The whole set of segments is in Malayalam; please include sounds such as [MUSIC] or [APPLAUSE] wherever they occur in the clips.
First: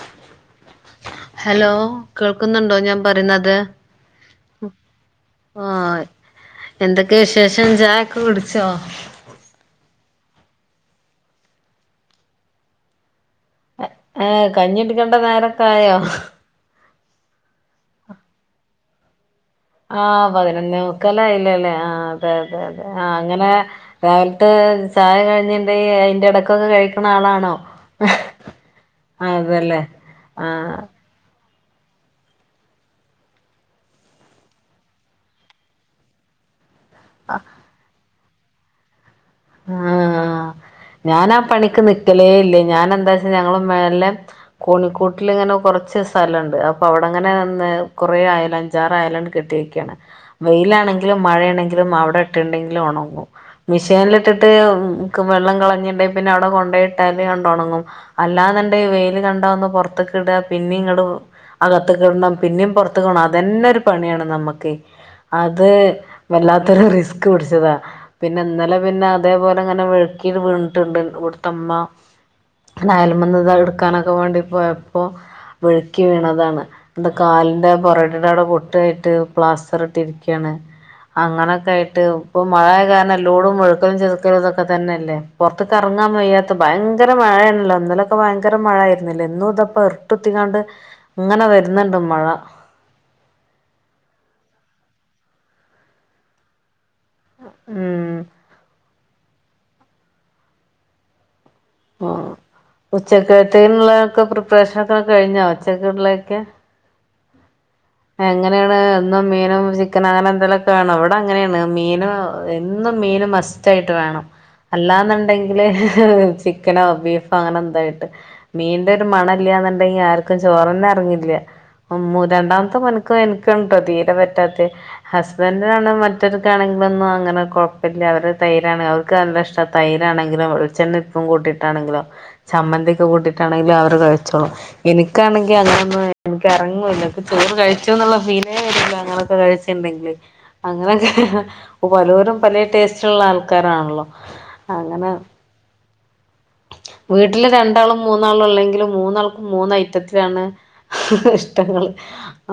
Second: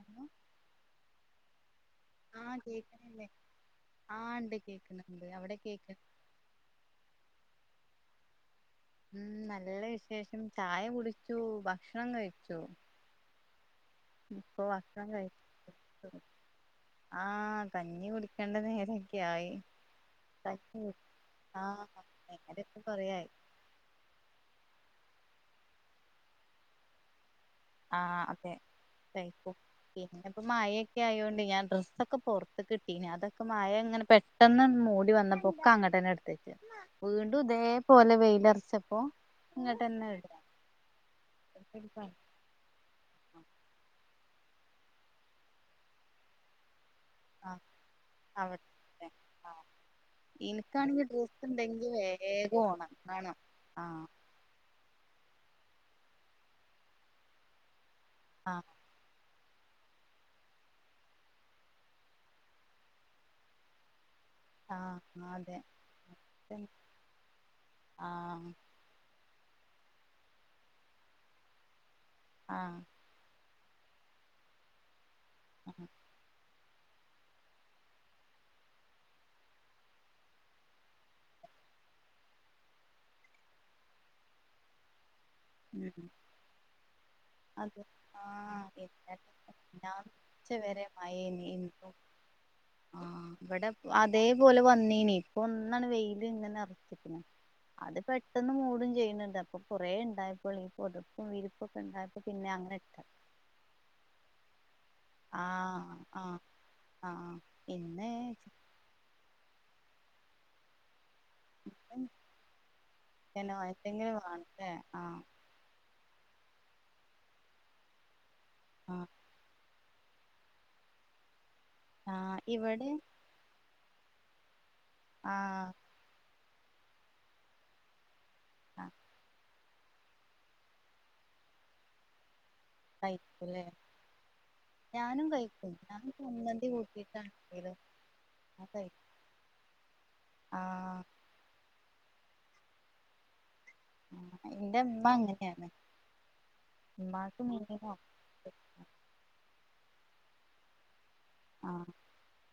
ഹലോ ഹലോ ആഹ് കേൾക്കുന്നുണ്ടോ ഞാൻ കേക്കണല്ലേ പറയുന്നത് ആഹ് ഉണ്ട് കേക്കുന്നുണ്ട് അവിടെ കേക്ക് എന്തൊക്കെയ വിശേഷം ചായക്കെ കുടിച്ചോ ഉം നല്ല വിശേഷം ചായ കുടിച്ചു ഭക്ഷണം കഴിച്ചു ഏഹ് ഇപ്പൊ ഭക്ഷണം കഞ്ഞികുടിക്കണ്ട കഴിച്ചു നേരക്ക ആയോ ആഹ് കഞ്ഞി കുടിക്കേണ്ട നേരൊക്കെ ആയി ആഹ പതിനൊന്ന് കഞ്ഞി കുടി മുക്കാല് ആയില്ലേല്ലേ ആ ആഹ് അതെ അതെ നേരൊക്കെ അതെ ആ കൊറേ ആയി അങ്ങനെ രാവിലത്തെ ചായ കഴിഞ്ഞിട്ട് അയിന്റെ ഇടക്കൊക്കെ കഴിക്കണ ആളാണോ ആഹ് അതെ കഴിക്കൂം അതല്ലേ പിന്നെ ഇപ്പോ ആ മയ ആയൊണ്ട് ഞാൻ ഡ്രസ്സൊക്കെ പുറത്ത് കിട്ടീ അതൊക്കെ മഴ ഇങ്ങനെ പെട്ടെന്ന് മൂടി വന്നപ്പോക്കെ അങ്ങോട്ടേന്നെ എടുത്ത് വീണ്ടും ഇതേപോലെ വെയിലറച്ചപ്പോ ഇങ്ങട്ടന്നെ ഇടാ ഞാൻ ആ പണിക്ക് നിക്കലേ ഇല്ലേ ഞാൻ എന്താ ഞങ്ങള് മേലെ കോണിക്കൂട്ടിൽ ഇങ്ങനെ കുറച്ച് സ്ഥലമുണ്ട് അപ്പോ അവിടെങ്ങനെ ആ കുറ ആയാലും അവിടെ അഞ്ചാറായയാലും കെട്ടി ആഹ് വെക്കുകയാണ് ഇനിക്കാണെങ്കി വെയിലാണെങ്കിലും ഡ്രസ്സ് ഉണ്ടെങ്കി മഴയാണെങ്കിലും അവിടെ ഇട്ടിട്ട് വേഗം ഉണ്ടെങ്കിലേ ഒണങ്ങു ഒണക്കണം ആഹ് മെഷീനിൽ ട്ടിട്ട് വെള്ളം കളഞ്ഞിട്ട് പിന്നെ അവിടെ കൊണ്ട് പോയിട്ടാല് ണ്ട് ഒണങ്ങും ആഹ് അല്ലാന്നണ്ട ഈ വെയില് കണ്ടാന്ന് പുറത്തു കത്ത് ഇട പിന്നും ഇങ്ങനെ ആകത്തക്ക്കിടണം പിന്നും പുറത്തക്ക് കിടണം അതന്നെ ഒരു പണിയാണ് നമ്മുക്ക് ആഹ് അതെ അത് വല്ലാത്തൊരു റിസ്ക് പിടിച്ചതാ പിന്നെ ആഹ് ഇന്നലെ പിന്നെ അതേപോലെ ഇങ്ങനെ വെഴുക്കി വീണിട്ടുണ്ട് ഇവിടുത്തെമ്മ ആഹ് അയല്മ്മെന്നത് എടുക്കാനൊക്കെ വേണ്ടിപ്പോയപ്പോ വഴുക്കി വീണതാണ് കാലിന്റെ പൊറടിയുടെ അവിടെ പൊട്ടായിട്ട് പ്ലാസ്റ്റർ ഇട്ടി ഇരിക്കുകയാണ് അങ്ങനെയൊക്കെ ആയിട്ട് ഇപ്പൊ മഴയ കാരണം എല്ലോടും വഴുക്കലും ചെയ്തു പതൊക്കെ തന്നെയല്ലേ പുറത്തക്ക് ഉം ഇറങ്ങാൻ വയ്യാത്ത ഭയങ്കര മഴയണല്ലോ അതെ ഇന്നലൊക്കെ ഭയങ്കര ആഹ് മഴ ഇന്നലെ ആയിരുന്നില്ല ഇന്നും ഇതപ്പോ മിനിഞ്ഞാന്ന് ഉച്ച ഇരട്ട്ത്തിക്കാണ്ട് വരെ മഴേനി ഇങ്ങനെ ഇന്നും വരുന്നുണ്ട് മഴ ആഹ് ഇവിടെ അതേപോലെ വന്നീനി ഇപ്പൊ ഒന്നാണ് വെയില് ഇങ്ങനെ അത് ഉം പെട്ടെന്ന് മൂടും ചെയ്യുന്നുണ്ട് അപ്പൊ കുറേ ഉണ്ടായപ്പോ പൊതപ്പും വിരിപ്പുംഒക്കെ ആ ഉച്ചക്കത്തേുള്ളൊക്കെ പ്രിപ്പറേഷനൊക്കെ കഴിഞ്ഞാ ആഹ് ഉച്ചക്കള്ളേക്കെ ആഹ് ആഹ് പിന്നെ എങ്ങനെയാണ് എന്നും മീനും ചിക്കനും അങ്ങനെ എന്തെലുമൊക്കെ വേണോ അവി ടെ അങ്ങനെയാണ് ചിക്കൻ മീന് എന്നും മീൻ ചിക്കനോ മസ്റ്റ് ആയിട്ട് എന്തെങ്കിലും വേണം വേണല്ലേ ആഹ് അല്ലാന്നുണ്ടെ ങ്കില് ചിക്കനോ ബീഫോ അങ്ങനെ എന്താട്ട് മീന്റെ ഒരു ആഹ് മണയില്ലാന്ന് [UNINTELLIGIBLE] ചോറന്നെ അറങ്ങില്ല. ഉം ആഹ് രണ്ടാ ഇവിടെ ഇപ്പൊ എൻക്കാണ് ട്ടോ തീരെ പറ്റാത്ത്. ആഹ് ഹസ്ബൻഡിനാണ് മറ്റ മറ്റർക്കാണെങ്കിലൊന്നും അങ്ങനെ കുഴപ്പല്ല. അവര് [UNINTELLIGIBLE] ആഹ് അവർക്ക് നല്ല ഇഷ്ട തൈരാണെങ്കിലും വെളിച്ചെണ്ണിം ഇപ്പും കൂട്ടിട്ടാണെങ്കിലോ ചമ്മന്തി ഒക്കെ കഴിക്കുംല്ലേ കൂട്ടിട്ടാണെങ്കിലും അവര് കഴിച്ചോളും. ഞാനും എനിക്കാണെങ്കി കഴിക്കും ഞാൻ അങ്ങനൊന്നും എനിക്ക് ചമ്മന്തി എറങ്ങൂല്ല [UNINTELLIGIBLE] കൂട്ടിയിട്ടാണെങ്കിലും കഴിച്ചൂന്ന്ള്ള ഫീലേ ഞാൻ വരൂല കഴിക്കും അങ്ങനൊക്കെ കഴിച്ച്ണ്ടെങ്കില് ആഹ് അങ്ങനെക്കെ പലോരും പലേ ടേസ്റ്റ്ള്ള ആൾക്കാരാണ ആഹ് ഇന്റെമ്മ അങ്ങനെയാണ് ഉമ്മാക്ക് വീട്ടില് മീനോ രണ്ടാളും മൂന്നാളും ഉള്ളെങ്കിലും മൂന്നാൾക്കും മൂന്ന് ഐറ്റത്തിലാണ് ഇഷ് ടങ്ങൾ ആഹ്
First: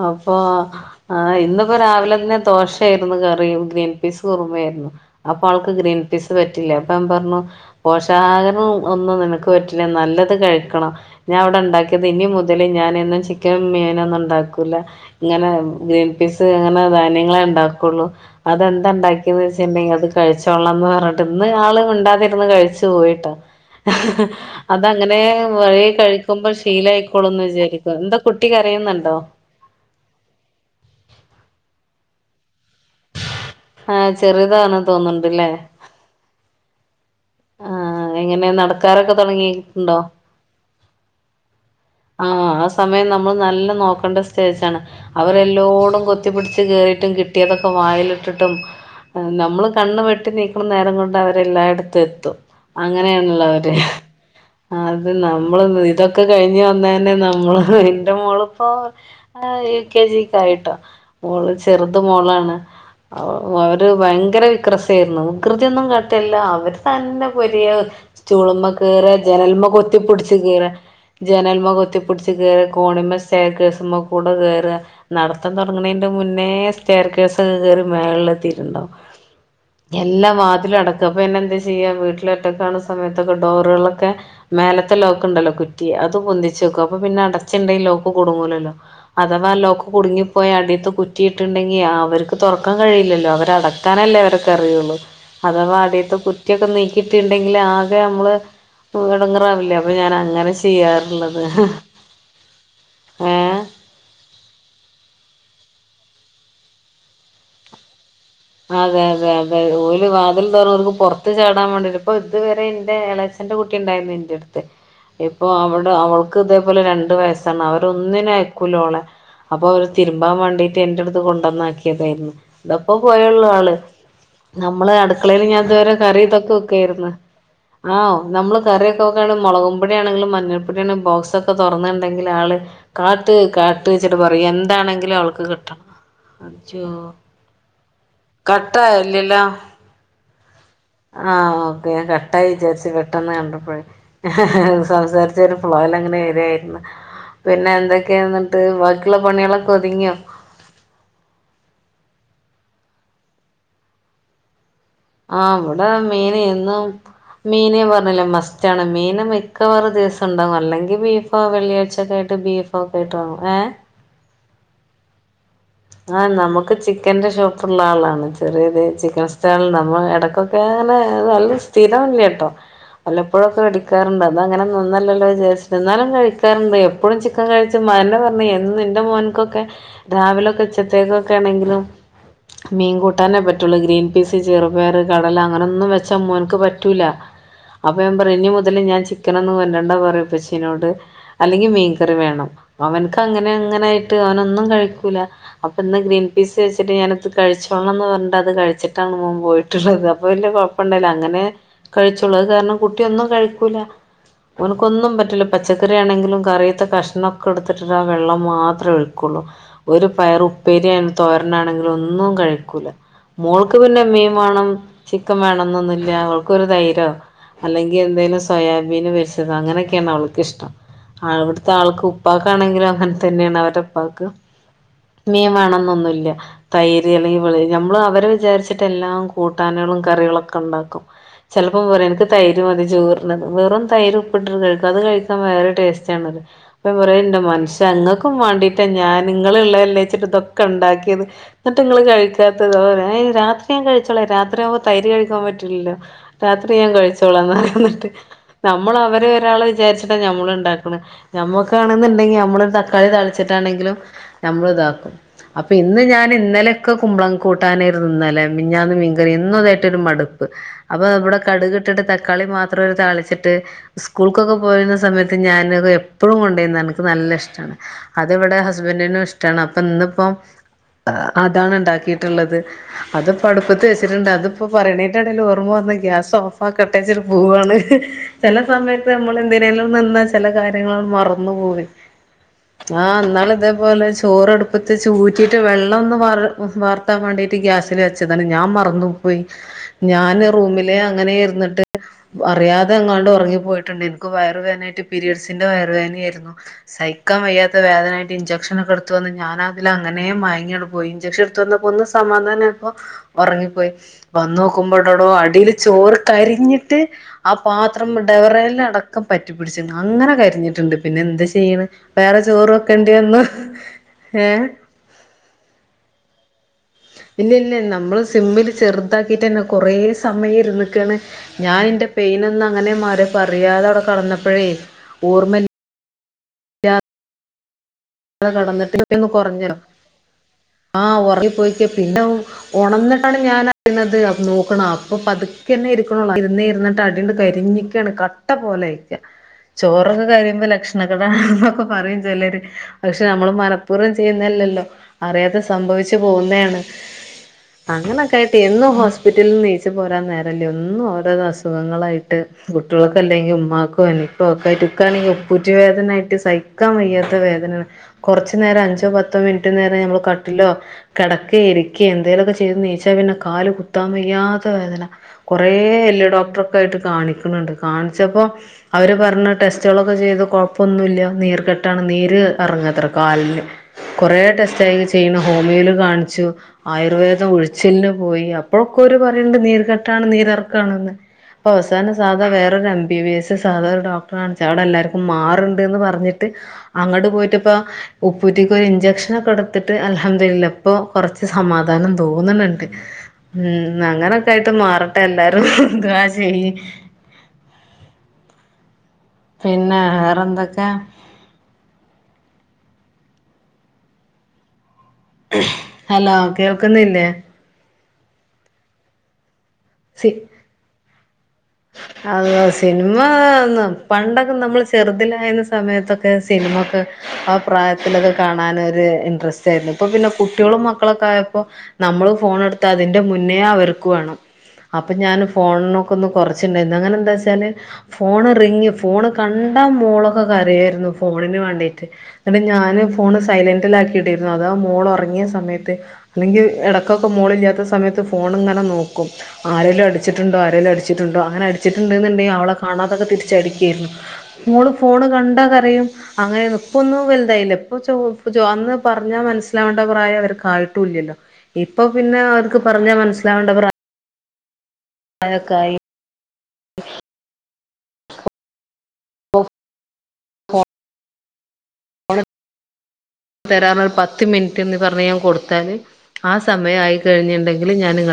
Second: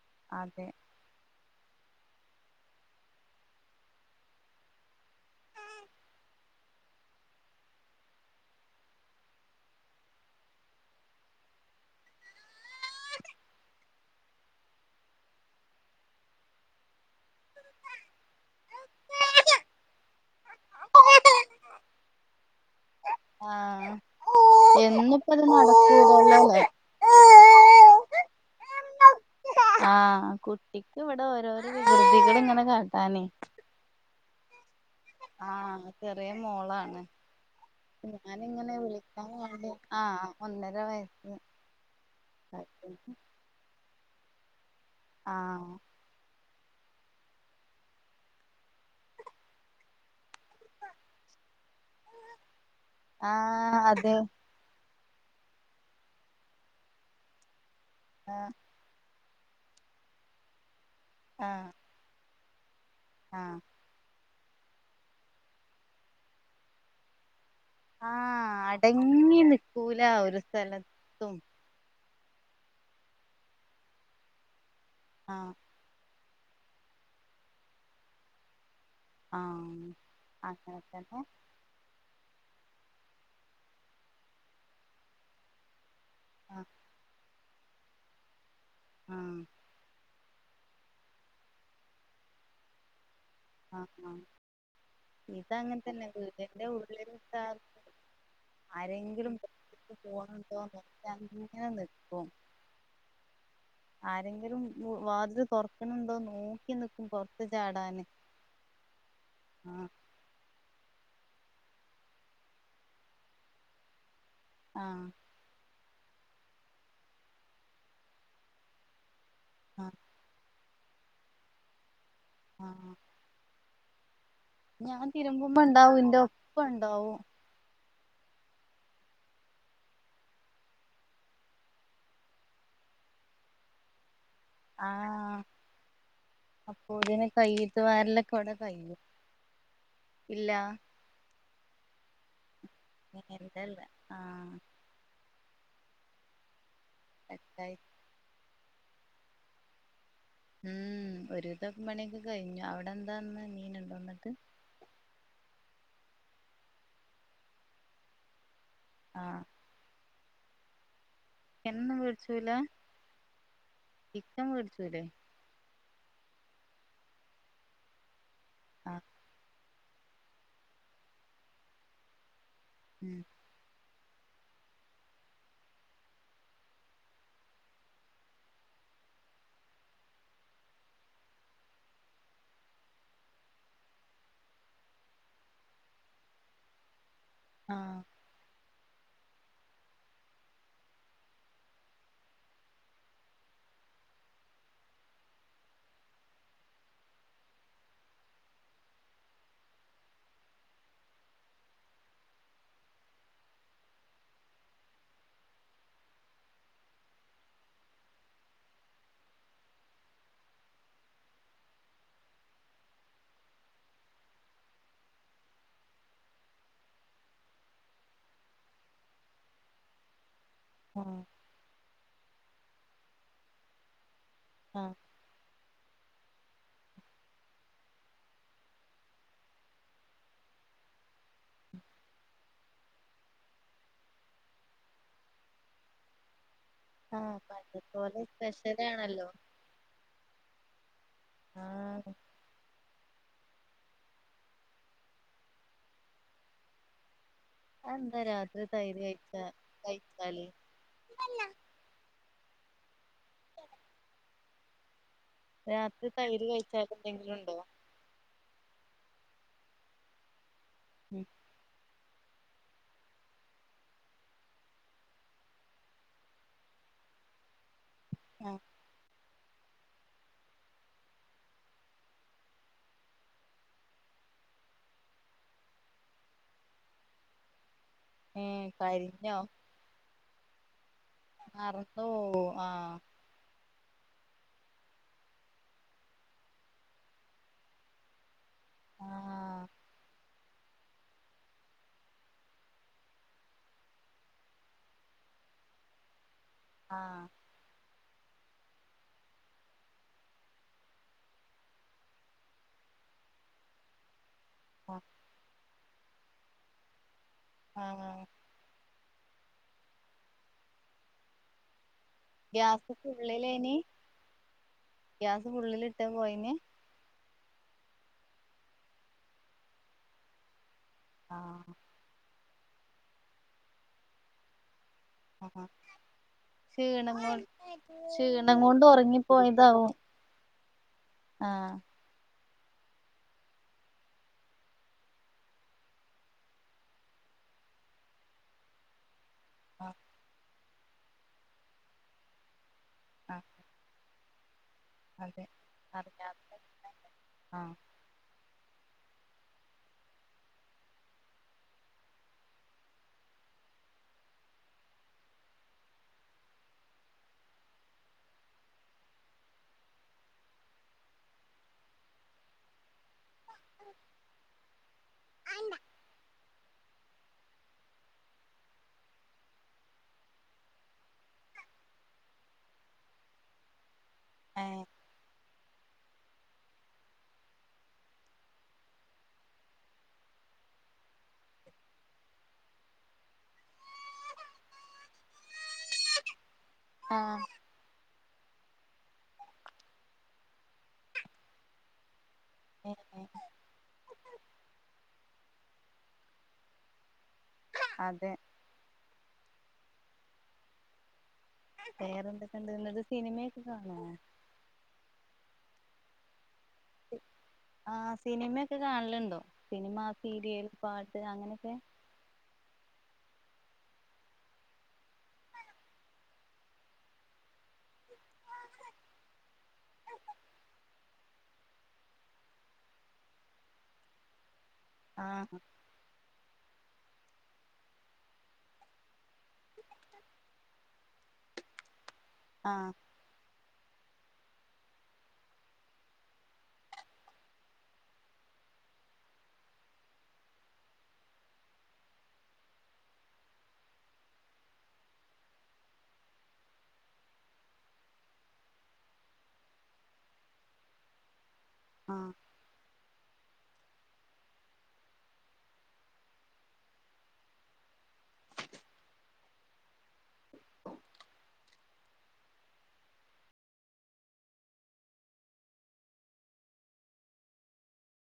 അപ്പോ അതെ ആഹ് ഇന്ന്പ്പൊ രാവിലന്നെ ദോശയായിരുന്നു കറിയും ഗ്രീൻ പീസ് കുറുമയായിര്ന്നു അപ്പൊ ആൾക്ക് ഗ്രീൻ പീസ് പറ്റില്ല. അപ്പ യാം പറഞ്ഞു പോഷകാഹാരം ഒന്നും നിനക്ക് പറ്റില്ല നല്ലത് കഴിക്കണം ഞാ ഇവ്ടെണ്ടാക്കിയത് ഇനി മുതല് ഞാനെന്നും ചിക്കനും മീനും ഒന്നുംണ്ടാക്കൂല ഇങ്ങനെ ഗ്രീൻ പീസ് അങ്ങനെ ധാന്യങ്ങളെ ണ്ടാക്കൊള്ളൂ അതെന്താണ്ടാക്കിയത് വെച്ചിട്ടെങ്കി അത് കഴിച്ചോളണംന്ന് പറഞ്ഞിട്ട് ഇന്ന് ആള് മിണ്ടാതിരുന്ന് കഴിച്ചു പോയി ട്ടോ ആഹ് അതങ്ങനേ എന്നുപ്പ ഇത് വഴിയെ കഴിക്കുമ്പോൾ നടക്കൂലല്ലോല്ലേ ശീലായി ക്കോളും ന്ന് വിചാരിക്കും. എന്താ കുട്ടി കരയുന്ന്ണ്ടോ ആഹ് കുട്ടിക്ക് ഇവ്ടെ ഓരോരോ വികൃതികള് ഇങ്ങനെ കാട്ടാന് ആഹ് ചെറുതാണ് തോന്നുന്നുണ്ട്ല്ലേ ആഹ് ചെറിയ മോളാണ് ആഹ് എങ്ങനെ ഞാന്ങ്ങനെ നടക്കാറൊക്കെ വിളിക്കാം വേണ്ടി തുടങ്ങിയിട്ടുണ്ടോ ആഹ് ഒന്നര വയസ്സ് ആഹ് ആ സമയം നമ്മൾ നല്ല നോക്കണ്ട സ്റ്റേജാണ്. ആഹ് അവരെല്ലോടും കു കുത്തി പിടിച്ച് കേറീട്ടും കിട്ടിയതൊക്കെ വായില്ട്ട്ട്ടും നമ്മള് കണ്ണ് വെ [UNINTELLIGIBLE] നേരം കൊണ്ട് അവര് എല്ലായിടത്തും എത്തും. അങ്ങനെയാണല്ലോ അവര് ആഹ് അതെ അത് നമ്മളും ഇതൊക്കെ കഴിഞ്ഞ് വന്നയ്ന്നെ നമ്മളും എന്റെ ആഹ് മോള്പ്പോ [UNINTELLIGIBLE] യു കെ ജിക്ക് ആയിട്ടോ. മോള് ആഹ് ചെറുത് മോളാണ് അവ ആഹ് [UNINTELLIGIBLE] ഭയങ്കര വിക്രസേര്ന്നു. വികൃതിയൊന്നും കാട്ടല്ല അവര് തന്നെ പൊരിയാ ആഹ് സ്റ്റൂള്മ്മെ കേറ അടങ്ങി ജനൽമ്മെ നിക്കൂല കൊത്തിപ്പുടിച്ച് ഒരു കേറ സ്ഥലത്തും ജനൽ മ്മെ കൊത്തിപുടിച്ച് കേറാ കോണിമ്മെ സ്റ്റെയർ ക്കേഴ്‌സ്മ്മക്കൂടെ കേറ. നടത്തം ആഹ് തൊട ട്ങ്ങ്ണീന്റെ മുന്നേ സ്റ്റേർ കേഴ്‌സ് ഒക്കെ കേറി മേൾലെത്തിയിട്ട്ണ്ടാവും ആഹ് എല്ലാ വാതിലും അങ്ങനെ അടക്ക അപ്പ തന്നെ പ്പിന്നെ എന്താ ചെയ്യാ വീട്ടില് ട്ടിലൊറ്റക്കാണ സമയത്തൊക്കെ ഡോറോളൊക്കെ മേലത്തെ ലോക്ക്ണ്ടല്ലോ കുറ്റി അത് പൊ ആഹ് ച്ചേക്കും. അപ്പൊ പിന്നെ അടച്ച്ണ്ടെ ലോക്ക് കുടുങ്ങൂലല്ലോ. ആഹ് അഥവാ ലോക്ക് കുടുങ്ങി പോയി അടീത്തെ കുറ്റീട്ട്ണ്ടെങ്ങി അവർക്ക് തുറക്കാൻ കഴിയില്ലല്ലോ. അവര് ആഹ് അടക്കാനല്ലേ ആഹ് അവര്ക്ക്‌ അറിയൊള്ളൂ അഥവാ ഇതങ്ങനെ തന്നെ അടീത്തെ വീടിന്റെ കുറ്റിയൊക്കെ ഉള്ളിലിട്ടാ നീക്കിയിട്ട്ണ്ടെങ്കില് ആകെ അമ്മള് [UNINTELLIGIBLE] ആരെങ്കിലും എടങ്ങറാവില്ലേ. അപ്പൊ ഞാൻ അങ്ങനെ ചെയ്യാറ്ള്ളത് ഇങ്ങനെ നിക്കും ആരെങ്കിലും വാതില് തൊറക്ക് ണ്ണ്ടോ നോക്കി ന്ക്കും പൊറത്ത് ചാടാന് അതെ അതെ അതെ ആഹ് ഓല് വാ [UNINTELLIGIBLE] പൊറത്ത് ചാടാൻ വേണ്ടിട്ട്. ഇപ്പൊ ഇതുവരെ ഇന്റെ എളേച്ഛന്റെ കുട്ടിണ്ടായിരുന്നു ഇന്റെ അട്ത്ത് ആഹ് ഇപ്പൊ അവൾടെ അവൾക്ക് ഇതേപോലെ രണ്ട് വയസ്സാണ്. അവര് ഒന്നിനയക്കൂല ഓളെ. അപ്പോ ആഹ് അവര് തിര് തിര്മ്പാ വേണ്ടീട്ട് ഇന്റെറ അടുത്ത് കൊണ്ടന്നാക്കിയതായിരുന്നു. ഇത ആഹ് ഇപ്പൊ പോയെള്ളു ആള് നമ്മള് ഞാൻ അടുക്കളയില് തിരുമ്പുമ്പോ ഞാ ഇതുവരെ ഉണ്ടാവും ഇന്റെ കറി ഇതൊക്കെ ഒപ്പം വെക്കായിരുന്നു ഉണ്ടാവും ആഹ് നമ്മള് കറിയൊക്കെ വെക്കാണെങ്കി മുളകും പൊടി ആണെങ്കിലും മഞ്ഞൾപ്പൊടി ആണെങ്കിലും ബോക്സൊക്കെ തൊറന്ന്ണ്ടെങ്കില് ആള് കാട്ട് കാട്ട്ച്ച്ട്ട് പറയും. എന്താണെങ്കിലും ആഹ് അവൾക്ക് കിട്ടണം. അജ്ജോ അപ്പോതിന് കയ്യിട്ട് വാര്ല് കട്ടായോ ഇല്ലല്ലോ ഇല്ല ആഹ് ഓക്കെ ഞാൻ കട്ടായി വിചാരിച്ച് പെട്ടെന്ന് നീന്തല്ല കണ്ടപ്പൊഴേ ആഹ് സംസാരിച്ചു ഒരു ഫ്ളോയൽ അങ്ങനെ വര്യായിരുന്നു. പിന്നെ തെറ്റായി എന്തൊ ക്കെ ഇന്നിട്ട് ഭാക്കിള്ള പണികളൊക്കെ ഒത്ങ്യോ? ഉം ഒരു വിതം പ്പൊ പണിയൊക്കെ കഴിഞ്ഞു അവിടെന്താന്ന് മീൻ ഇണ്ടോന്നത്ത് ആഹ് അവിടെ മീന് എന്നും മീനേ പറഞ്ഞില്ലേ മസ്റ്റാണ് മീന ആഹ് ക്കെ വേറെ ദിവസണ്ടാവും അല്ലെങ്കി ബീഫോ എന്നും വെള്ളിയഴ്ചക്ക ആയിട്ട് വേടിച്ചൂല ബീഫോ ഒക്കെ ഇട്ടാങ്ങും ഏഹ് ചിക്കൻ മേടിച്ചുല്ലേ. ആഹ് നമുക്ക് ചിക്കന്റെ ഷോപ്പുള്ള ആളാണ് ചെറിയത് ആഹ് ചിക്കൻ സ്റ്റാൾ നമ്മ ഇടക്കൊക് ക്കെ അങ്ങനെ നല്ല സ്ഥിരം ഇല്ല്യ ട്ടൊ ഉം വല്ലപ്പോഴൊ ക്കെ മേടിക്കാറുണ്ട് അത് അങ്ങനെ നന്നല്ലല്ലോ വിചാരിച്ചിട്ട് എന്നാലും കഴിക്കാറുണ്ട് എപ്പൊഴും ചിക്കൻ കഴിച് [UNINTELLIGIBLE] പർഞ്ഞ് എന്നും എന്റെ മോൻക്കൊക്കെ രാവിലൊക്കെ ഉച്ചത്തേക്കൊക്കെ ആണെങ്കിലും മീൻ കൂട്ടാനേ പറ്റുള്ളൂ ഗ്രീൻ പീസ് ചെറുപയറ് കടല അങ്ങനൊന്നും വെച്ചാ മോൻക്ക് പറ്റൂല. അപ്പൊ ആഹ് ഞാൻ പറയും ഇനി മുതല് ഞാൻ ചിക്കനൊന്നും കൊണ്ടെര്ണ്ട പറയും ഉപ്പച്ചീനോട്. അല്ലെങ്കി മീൻകറി വേണം അവൻക്ക് അങ്ങനെ അങ്ങനെയിട്ട് അവനൊന്നും കഴിക്കൂല. അപ്പൊ ഇന്ന് ഗ്രീൻ പീസ് വെച്ചിട്ട് ഞാനത് കഴിച്ചോളന്ന് പറഞ്ഞിട്ട് അത് കഴിച്ചിട്ടാണ് മോൻ പോയിട്ടുള്ളത് അപ്പൊ വല്ല്യ കൊഴ പ്പൊണ്ടല്ല അങ്ങനെ കഴിച്ചോളും അത് കാരണം കുട്ടി ഒന്നും കഴിക്കൂല. ഓൻക്കൊന്നും പറ്റില്ല പച്ചക്കറി ആണെങ്കിലും കറിത്തെ കഷ്ണൊക്കെ എടുത്തിട്ട് ആ വെള്ളം മാത്രേ ഒഴിക്കുള്ളൂ. ഒരു പയർ ഉപ്പേരി അണെങ്കിലും തോരനാണെങ്കിലും ഒന്നും കഴിക്കൂല. മോൾക്ക് പിന്നെ മീൻ വേണം ചിക്കൻ വേണംന്നൊന്നുല്ല അവൾക്കൊരു തൈരോ. അല്ലെങ്കി എന്തേലും സോയാബീന് പൊരിച്ചതോ അങ്ങനൊക്കെയാണ് അവൾക്ക്ഷ്ടം. ഉം ആഹ് അവിടുത്തെ ആൾക്ക് ഉപ്പാക്കാണെങ്കിലും അങ്ങൻതന്നെയാണ് അവരുടെ ഉപ്പാക്ക്. ആഹ്. മീം വേണെന്നൊന്നുല്ല. തൈര് അല്ലെങ്കിൽ ഇവെള് ഞമ്മള് അവരെ വിചാരിച്ചിട്ട് എല്ലാം കൂട്ടാന്കളും കറികളൊക്കണ്ടാക്കും. ചെലപ്പം പറയും എനക്ക് തൈ ര് മതി ചോറിന് വെറും തൈര് ഉപ്പിട്ടിട്ട് കഴിക്കും അത് കഴിക്കാൻ വേറെ ടേസ്റ്റ് ആണത്. ഇപ്പ ആഹ് പറയണ്ട് പണ്ടത്തെ മനുഷ്യ പോലെ ഇങ്ങക്കും വേണ്ടിട്ടാ ഞാന് സ്പെഷ്യലാണല്ലോ നിങ്ങളുള്ളല്ലെ ഇതൊക്കെ ഇണ്ടാക്കിയത് എന്നിട്ട്ങ്ങള് ആഹ് കഴി കഴിക്കാത്തത് രാത്രി ഞാൻ കഴിച്ചോളെ രാത്രി ആവുമ്പോ തൈര് കഴിക്കാൻ പറ്റൂല്ലല്ലോ. രാത്രി ഞാൻ കഴിച്ചോളാന്ന് പറയും എന്നിട്ട് അതെന്താ രാത്രി നമ്മള് തൈര് അവരെ കഴിച്ച ഒരാള വിചാരിച്ചിട്ട കഴിച്ചാല് ഞമ്മള് ഇണ്ടാക്കണെ നമ്മക്ക് ഇതാണെന്നുണ്ടെങ്കി നമ്മളൊരു തക്കാളി താളിച്ചിട്ടാണെങ്കിലും നമ്മള് ഇതാക്കും. അപ്പൊ ഇന്ന് രാത്രി ഞാന് തൈര് കഴിച്ചാല് ഇന്നലൊക്കെ എന്തെങ്കിലും കുമ്പളങ്ങ ഉണ്ടോ കൂട്ടാന് ഇന്നലെ മിഞ്ഞാന്ന് മീൻകറി എന്നും ഇതായിട്ടൊരു മടുപ്പ് അപ്പൊ ഉം ബ്ട കടുക് ട്ടിട്ട് തക്കാളി മാത്രം ഒരു താളിച്ചിട്ട്. സ്കൂൾക്കൊക്കെ പോയിരുന്ന സമയത്ത് ഞാനത് എപ്പൊഴും കൊണ്ടയിരുന്നു എനക്ക് നല്ല ഇഷ്ടാണ്. അത് ഇവിടെ ആഹ് ഹസ്ബന്റിനും ഇഷ്ട്ടാണ് അപ്പൊ ഇന്നിപ്പോ. അതാണ് ഉണ്ടാക്കിയിട്ടുള്ളത്. അത് ഇപ്പം അടുപ്പത്ത് വെച്ചിട്ടുണ്ട് അതിപ്പോ പറയണ ഇടേല് ഓർമ്മ വന്ന് ഗ്യാസ് ഓഫ് ആക്കട്ടെ വെച്ചിട്ട് പൂവാണ്. ചില ഏഹ് സമയത്ത് നമ്മൾ കരിഞ്ഞോ എന്തിനേലും നിന്ന ചില കാര്യങ്ങൾ മറക്കും മറന്ന് പോവും മറന്നു പോവും ആഹ് ആ ഇന്നാള് ഇതേപോലെ. ചോറടുപ്പത്ത്ച്ച് ഊറ്റിട്ട് വെള്ളം ഒന്ന് വാർത്താൻ വേണ്ടിയിട്ട് ഗ്യാസിൽ വെച്ചതാണ് ഞാൻ മ റന്നു പോയി ആഹ് ഞാൻ റൂമില് അങ്ങനെ ഇരുന്നിട്ട്. അറിയാതെ എങ്ങാണ്ട് ഉറങ്ങി പോയിട്ടുണ്ട് എനിക്ക് വയർ വേനായിട്ട് പീരയഡ്സിൻ്റെ വയർ വേദനയായിരുന്നു. സഹിക്കാൻ വയ്യാത്ത വേദനയായിട്ട് ഇൻജെക്ഷന് ഒക്കെ എടുത്തുവന്ന് ഞാൻ അതില് അങ്ങനെ മയങ്ങിട്ടു പോയി ഇഞ്ചെക്ഷൻ എടുത്ത് വന്നപ്പോ ഒന്ന് സമാധാനം അപ്പൊ ഉറങ്ങിപ്പോയി. വന്ന് ആഹ് നോക്കുമ്പോണ്ടടോ അടിൽ ചോറ് കരിഞ്ഞിട്ട് ആ പാത്രം ആഹ് ഡെവറല്ലാ അട ക്കെ പറ്റി പിടിച്ണ് അങ്ങനെ കരിഞ്ഞിട്ടുണ്ട് പിന്നെ എന്താ ചെയ്യണ് വേറെ ചോറ് ഗ്യാസ് വെക്കണ്ടി വന്ന്. ഫുള്ളിലേനി ഏഹ് ഗ്യാസ് ഫുള്ളിലിട്ട പോയിനെ ഇല്ല ഇല്ല നമ്മള് സിമ്മിൽ ചെറുതാക്കിയിട്ടെന്നെ കുറെ സമയം ഇരുന്ന്ക്കാണ് ആഹ് ഞാൻ ൻ്റെ പെയിനൊന്നങ്ങനെ മാറി പറിയാതെ അവിടെ കടന്നപ്പഴേ ആഹ് ക്ഷീണം കൊണ് ക്ഷീ കടന്നിട്ട് ഒന്ന് കൊറഞ്ഞോ ആ ആഹ് ഉറങ്ങിപ്പോയിക്ക പിന്നെ ഉണന്നിട്ടാണ് ഞാൻ അറിയുന്നത് നോക്കണം അപ്പൊ പതുക്കെന്നെ ഇരിക്കണൊളളു ഇരുന്ന് ഇരുന്നിട്ട് അടീണ്ട് കരിഞ് ണ് കട്ട പോലെയി ആഹ് ചോറൊക്കെ കര്യുമ്പം ലക്ഷണക്കേടാന്നൊക്കെ പറയും ചെലര് പക്ഷെ ആഹ് നമ്മൾ മനപ്പൂർവം ചെയ്യുന്നല്ലല്ലോ അതെ അറിയാതെ സംഭവിച്ചു അറിയാതെ പോകുന്നേണ് ആഹ് അങ്ങനൊക്കായിട്ട് എന്നും ഹോസ്പിറ്റലിൽന്ന് നീച്ച് പോരാൻ നേരല്ല എന്നും ഓരോരോ അസുഖങ്ങളായി ട്ട് കുട്ടികൾക്കല്ലെങ്കിൽ ഉമ്മാക്കോ എനിക്കോ ഒക്കെആയിട്ട് ഇൻക്കാണെങ്കി ഉപ്പൂറ്റുവേദനായിട്ട് സഹി ക്കാൻ വയ്യാത്ത വേദനാണ് കൊറച്ചു നേരം അഞ്ചോ പത്തോ മിനിറ്റ് നേരം നമ്മൾ കട്ടിലോ കെടക്കെ ഇരിക്കെ എന്തേലൊക്കെ ചെയ്ത് നീച്ചാ പിന്നെ കാല് കുത്താൻ വയ്യാത്ത വേദന കൊറെ എല്ല് ഡോക്ടറൊക്കെ ആയിട്ട് കാണിക്ക്ണുണ്ട് കാണിച്ചപ്പോ അവര് പറഞ്ഞു ടെസ്റ്റുകളൊക്കെ ചെയ്ത് കുഴപ്പൊന്നുല്ല നീർ കെട്ടാണ് നീര് പറഞ്ഞത്രേ കാലിന് കുറെ ഏഹ് ടെസ്റ്റായി ചെയ്യണ് ഹോമിയോയിൽ കാണിച്ചു ആയുർവേദം ഉഴിച്ചിലിന് പോയി അപ്പോഴൊക്കോര് പറയണ്ട് നീർ കെട്ടാണ് നീരെറക്കാണ്ന്ന് അപ്പൊ അവസാനം സാധാ വേറൊരു എം ബി ബി എസ് സാധാ ഒരു ഡോക്ടർ കാണിച്ച് അവിടെ എല്ലാർക്കും മാറുണ്ട്ന്ന് പറഞ്ഞിട്ട് അങ്ങോട്ട് ആഹ് പോയിട്ട്പ്പ ഉപ്പൂറ്റിക്ക് ഒരു ഇഞ്ചെക്ഷനൊക്കെ എടുത്തിട്ട് അൽഹംദുലില്ലാ ഇപ്പൊ കുറ ച്ച് സമാധാനം തോന്ന്ണണ്ട് ഏഹ് ഉം അങ്ങനൊക്കെ ആയിട്ട് മാറട്ടെ എല്ലാരും ദുആ ചെയ്യി അതെ പിന്നെ വേറെന്തൊക്കെ വേറെന്തൊക്കെണ്ട് ങ്ങൾ സിനിമയൊക്കെ കാണോ ഹലോ കേൾക്കുന്നില്ലേ ആ സിനിമയൊക്കെ കാണലുണ്ടോ സിനിമ സി സീരിയൽ പാട്ട് അങ്ങനെയൊക്കെ അള്ളാ സിനിമ ഒന്നും പണ്ടൊക്കെ നമ്മൾ ചെറുതിലായുന്ന സമയത്തൊക്കെ സിനിമക്കൊ ആ പ്രായത്തിലത് കാണാനൊര് ഇൻട്രസ്റ്റ് ആയിരുന്നു ഇപ്പൊ പിന്നെ കുട്ടികളും മക്കളൊക്കെ ആയപ്പോ നമ്മള് ഫോണെടുത്താ അതിന്റെ മുന്നേ അവർക്ക് വേണം അപ്പം ഞാൻ ആഹ് ഫോണിനൊക്കെ ഒന്ന് കുറച്ചുണ്ടായിരുന്നു അങ്ങനെന്താ വെച്ചാൽ ഫോണ് റിങ്ങ് ഫോണ് കണ്ടാ മോളൊക്കെ കരയായിരുന്നു ഫോണിന് വേണ്ടീട്ട് എന്നിട്ട് ആഹ് ഞാന്പ്പം ഫോണ് സൈലൻറിലാക്കിടേരുന്നു അതാ മോൾ ഉറങ്ങിയ സമയത്ത് അല്ലെങ്കി ഇടക്കൊക്കെ മോളില്ലാത്ത സമയത്ത് ഫോണിങ്ങനെ നോക്കും ആരെലും അടിച്ചിണ്ടോ ആരെലും അടിച്ചിട്ടുണ്ടോ അങ്ങനെ അടിച്ചിട്ടുണ്ട്ന്നുണ്ടെങ്കിൽ അവളെ കാണാതൊക്കെ തിരിച്ചടിക്കയായിരുന്നു മോൾ ഫോണ് കണ്ടാ കരയും അങ്ങനെന്നും പ്പൊന്നും വലുതായില്ല ഇപ്പൊ ചൊ അന്ന് പറഞ്ഞാൽ മനസ്സിലാവേണ്ട പ്രായവർക്കായിട്ടുല്ലല്ലോ ഇപ്പൊ ആഹ് പിന്നെ അവർക്ക് പറഞ്ഞാൽ മനസ്സിലാവേണ്ട പ്രാ പ്രായക്കായി [UNINTELLIGIBLE] തരാറഞ്ഞ് പത്ത് മിനിറ്റ് ന്ന് പറഞ്ഞ് ഞാൻ കൊടുത്താല് ആ സമയാആയി കഴിഞ്ഞ്ണ്ടെങ്കിൽ ഞാൻ ങ്ങ